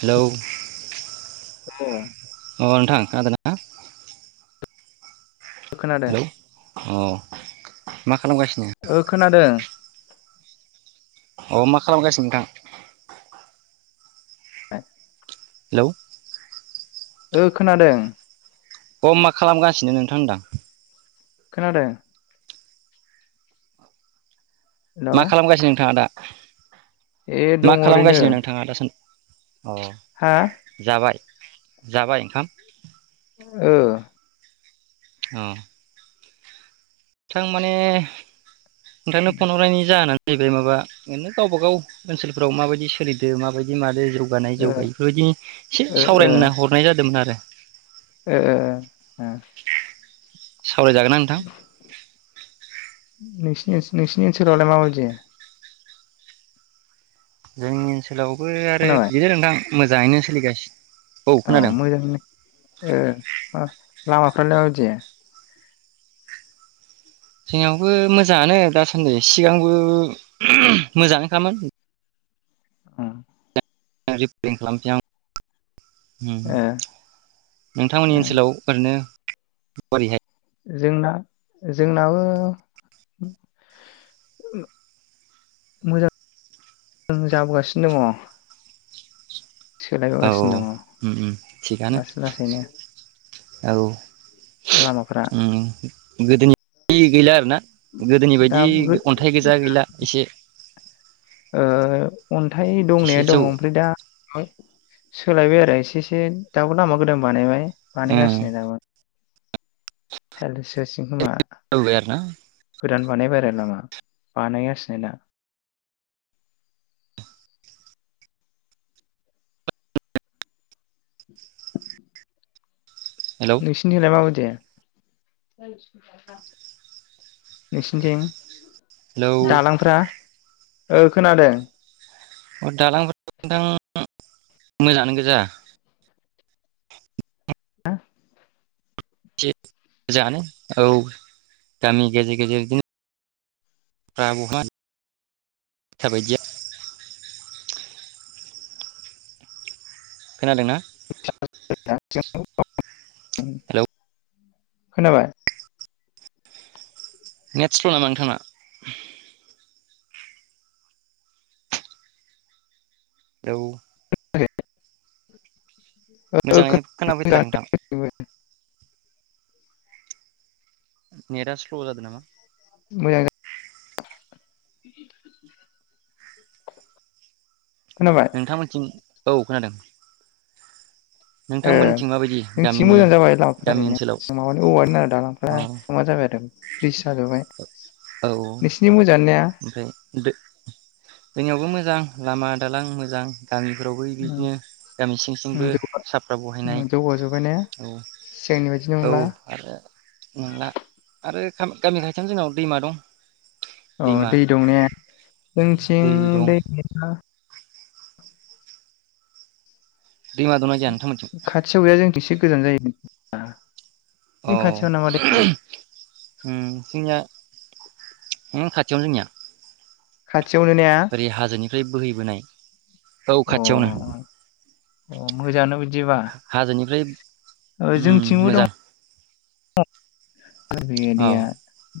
Hello. ओ अ नोंथां खोनादोंना? खोनादों हेलौ अ मा खालामगासिनो ओ खोनादों। अ मा खालामगासिनो नोंथां? [unintelligible] हेलौ। ओ खोनादों। अह मा खालामगासिनो नोंथां होनदां? खोनादों हेलौ मा खालामगासिनो नोंथाङा दा? ए मा दङ ओरैनो खालामगासिनो नोंथाङा दासान अ। हा जाबाय? जाबाय ओंखाम? औ अ। थां माने नोंथांनो फन हरनायनि जाहोनानो हैबाय माबा ओरैनो गावबा गाव ओनसोलफ्राव माबायदि सोलिदो माबायदि मादो। जौगानाय ओ जौगायै बेफोरबायदि एसे ओ सावरायनो होनना ओ हरनाय जादोंमोन आरो ओ ओ सावरायजागोनना नोंथां? नोंसिनि नोंसिनि ओनसोलावलाय माबायदि? जोंनि ओनसो ओनसोलावबो आरो खोनाबाय बिदिनो नोंथां। मोजाङैनो सोलिगा अह मोजाङैनो ओ अ लामा [unintelligible] जोंनियावबो मोजाङानो दासान्दि सिगांबो मोजांनोखामोन। उम [unintelligible] खालामसै आं। उम। ओ नोंथांमोननि ओनसोलाव उम ओरैनो [inaudible] जोंना जोंनाबो मोजां जाबोगासिनो दङ औ सोलायबोगासिनो दङ उम उम थिगानो लासै लासैनो। औ लामाफ्रा उम गोदोनि [inaudible] गैला आरो ना गोदोनि दा बायदि गो अन्थाइ गोजा गैला एसे ओ अन्थाइ एसे दंनाया जौ दङ ओमफ्राय दा। सोलायबाय आरो एसे एसे दाबो लामा गोदान बानायबाय बानाय ओ गासिनो दाबो। [unintelligible] आरो ना गोदान बानायबाय आरो नामा बानायगासिनो दा? हेलौ नोंसिनि थिंलाय माबाय दे नोसिनिथिं हेलौ दालांफ्रा ओ खोनादों। दालां फोराथ नोंथां मोजाङानो गोजा। ्् [inaudible] से मोजाङानो औ गामि गेजेर गेजेर इदिनो [inaudible] खोनादोंना? [inaudible] उम हेलौ खोनाबाय? नेट स्ल नामा नोंथां ना? औ ओ मोजाङैनो खोना फैथाराखै नोंथां। [unintelligible] नेटा स्ल' जादों नामा? मोजां जादों खोनाबाय नोंथांमोन्निथिं औ खोनादों ओ नोंथांमोनथिं माबायदि जोंनिथिं गामिनि मोजां जाबाय लामाफोरा गामि ओरैनो ओनसोलाव माबानि औवानि दालां अ फोरा [unintelligible] ब्रिज जाजोबबाय औ नोंसिनिथिं मोजांङानो ओमफ्राय दो जोंनियावबो मोजां लामा दालां मोजां गामिफोरावबो उम बिदिनो गामि सिं उम सिंबो जौगा साफ्रा उम बहायनाय जौगाजोब्बाय ने औ सिगांनि बायदि औ नंला आरो नंला आरो गामि गामि खाथिनो जोंनाव दैमा दं। अ दैमा दै दं ने जोंथिं दै गैया। दैमा दंना गैया नों खाथियाव गैया जोंनिथिं एसे गोजान जायो। [unintelligible] अ खाथियाव नामा दैमाया ओम जोंनिया ओम खाथियावनो जोंनिया। खाथियावनो ने अ ओरै हाजोनिफ्राय बोहैबोनाय, औ खाथियावनो अ मोजाङानो बिदिबा हा-हाजोनिफ्राय ओम ओम जोंथिंबो दङ मोजां अ। बे दैया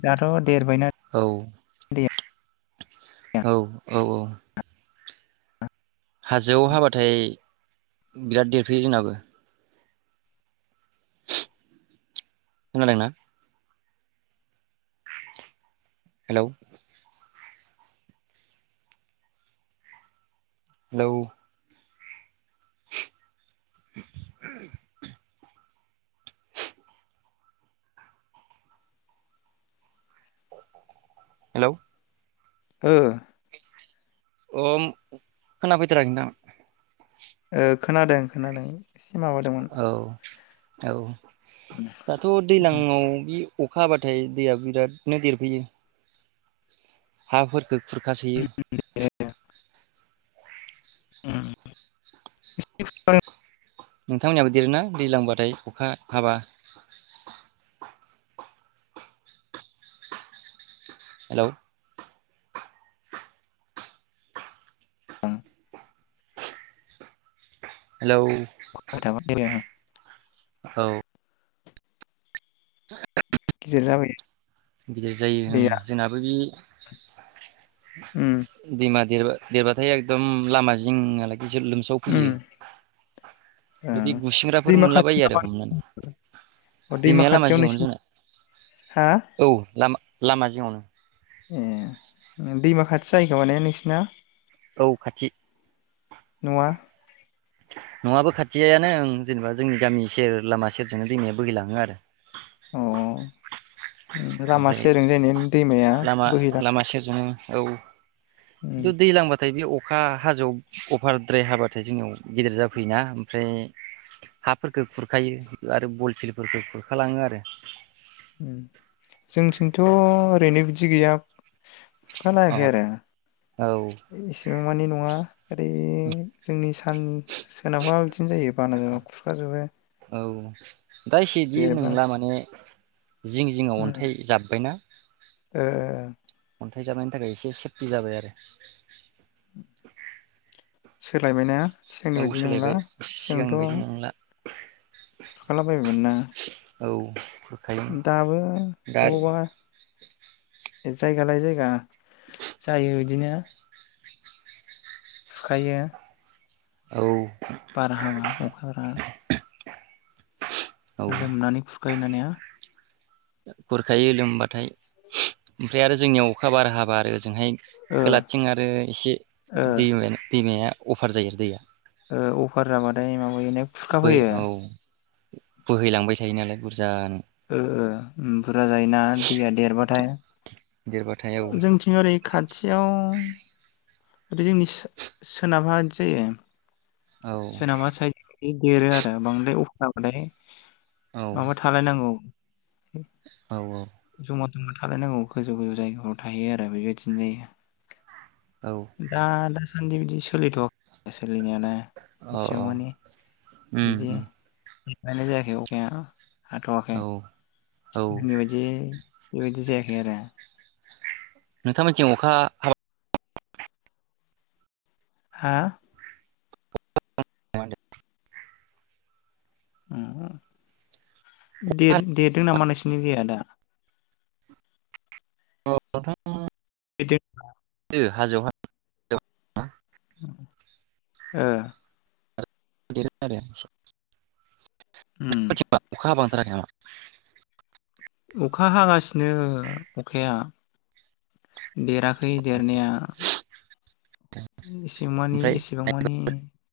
दाथ' देरबायना औ दैया औ औ औ। हाजोआव हाबाथाय बिराद देरफैयो जोंनाबो खोनादोंना? हेलौ लौ [inaudible] हेलौ ओ अम खोनाफैथाराखै दां। ओ खोनादों खोनादों से माबादोमोन। औ औ दाथ' दैलांआव बि अखा हाबाथाय दैया बिरादनो देरबोयो हाफोर गोखुरखासोयो [inaudible] उम [unintelligible] नोंथांमोननियाबो देरोना दैलांबाथाय अखा हाबा हेलौ हेलौ [unintelligible] औ गिदिर जाबाय। गिदिर जायो ओं दैया जोंनाबो बे उम [inaudible] दैमा देरबा देरबाथाय एखदम लामा जिं नालाय। गिदिर लोमसाव उम फैयो ओ बेदि बे गुसिंग्राफोर दैमा खाथि मोनलाबायो आरो नामा हमनानै, अ दैमा दैमाया लामा खाथियाव जिङावनो नोंसिनि जोंना। हा औ लामा लामा जिङावनो। ए दैमा खाथि जायोैखोमा ने नोंसिना? औ खाथि। नङा। नयाबो खाथियायानो जेनेबा जोंनि गामि सेर लामा सेरजोंनो दैमाया बोहैलाङो आरो। अ। लामा ओमफ्राय सेरजों दैमाया बोहैलाङो। उम दैल्जां बाथाय बे अखा अखा हाजोआव अभारद्राय हाबाथाय जोंनियाव गेदेर जाफैयोना ओमफ्राय हाफोरफोरखौ खुरखायो आरो बलफिलफोरखौ खुरखालाङो आरो। जोंनिथिंथ' ओरैनो बिदि गैया। अ खुरखालायाखै औ आरो मानि न‌आ ओरै जोंनि सान सोनाबहा। बिदिनो जायो बाना जाबा खुरखाजोबो। औ दा ‌एसे बिहिर देरबा नोंला माने। जिं जिंङाव उम अन्थाइ जाब्बायना ओ ओ ओ। अन्थाइ जाबनायनि थाखाय एसे सेफ्टि जाबाय आरो। सोलायबायना। सिगांनि औ बायदि नंला सोलायबाय सिगांथ' सिगांनि बादि नंला। फै। खुरखालाबायोमोन ना औ खुरखायो दाबो दा बबावबा जायगा लायै जायगा जायो इदिनो खायो। औ। बारहावा अखा बार। औ लोमनानै गायनानै हो। खुरखायो लोमबाथाय ओमफ्राय आरो जोंनियाव अखा बार हाबा आरो ओजोंहाय ओ खोलाथिं आरो एसे ओ दै दैमाया अभार जायो दैया। ओ अभार माने माब बयोनो खुरखा बो फैयो। औ बोहैलांबाय थायो नालाय बुरजानो। ओ बुरजा जायोना दैया देरबाथाय देरबाथाय औ जोंनिथिं ओरै खाथियाव ओरै जोंनि सोनाबहा बिदि जायो। औ सोनामा साइद देरो आरो बांद्राय अ औ माने औ माबा थालायनांगौ। औ जुम [unintelligible] गोजौ गोजौ जायगायाव थाहैयो आरो बेबायदिनो औ दा दा आंदि बिदि सोलिथवाखै सोलिनायालाय। अ एसेबां मानि व बिदि [unintelligible] जायाखै अखाया हाथवाखै औ औ जोंनि बायदि बेबायदि जायाखै आरो नोंथांमोनथिं अखा हाबा हा [unintelligible] हाबा देर देरदों नामा नोंसिनि दैया दा? औ नोंथां [unintelligible] हाजो [unintelligible] ओ [inaudible] उम [unintelligible] अखा हाबा [inaudible] अखा हागासिनो अखाया, देराखै देरनाया एसे मानि ओमफ्राय एसेबां मानि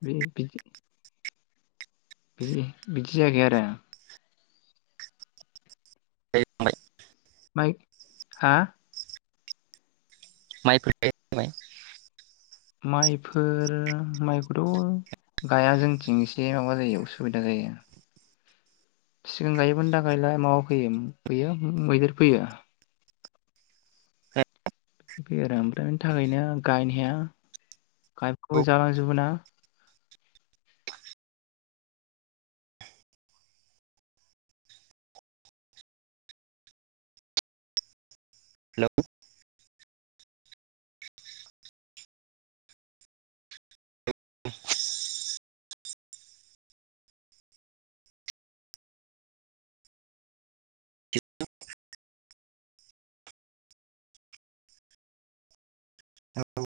बे [unintelligible] बिदि बिदि जायाखै आरो। [inaudible] माइ हा? माइ [inaudible] माइफोर माइखौथ गाया जोंथिं एसे माबा जायो उसुबिदा जायो। सिगां गायोमोन दा गायला माबा फैयो बेयो मैदेर फैयो। [unintelligible] फैयो आरो ओमफ्राय बिनि थाखायनो गायनो हाया, गायखौबो हेलौ जालांजोबोना। हेलौ औे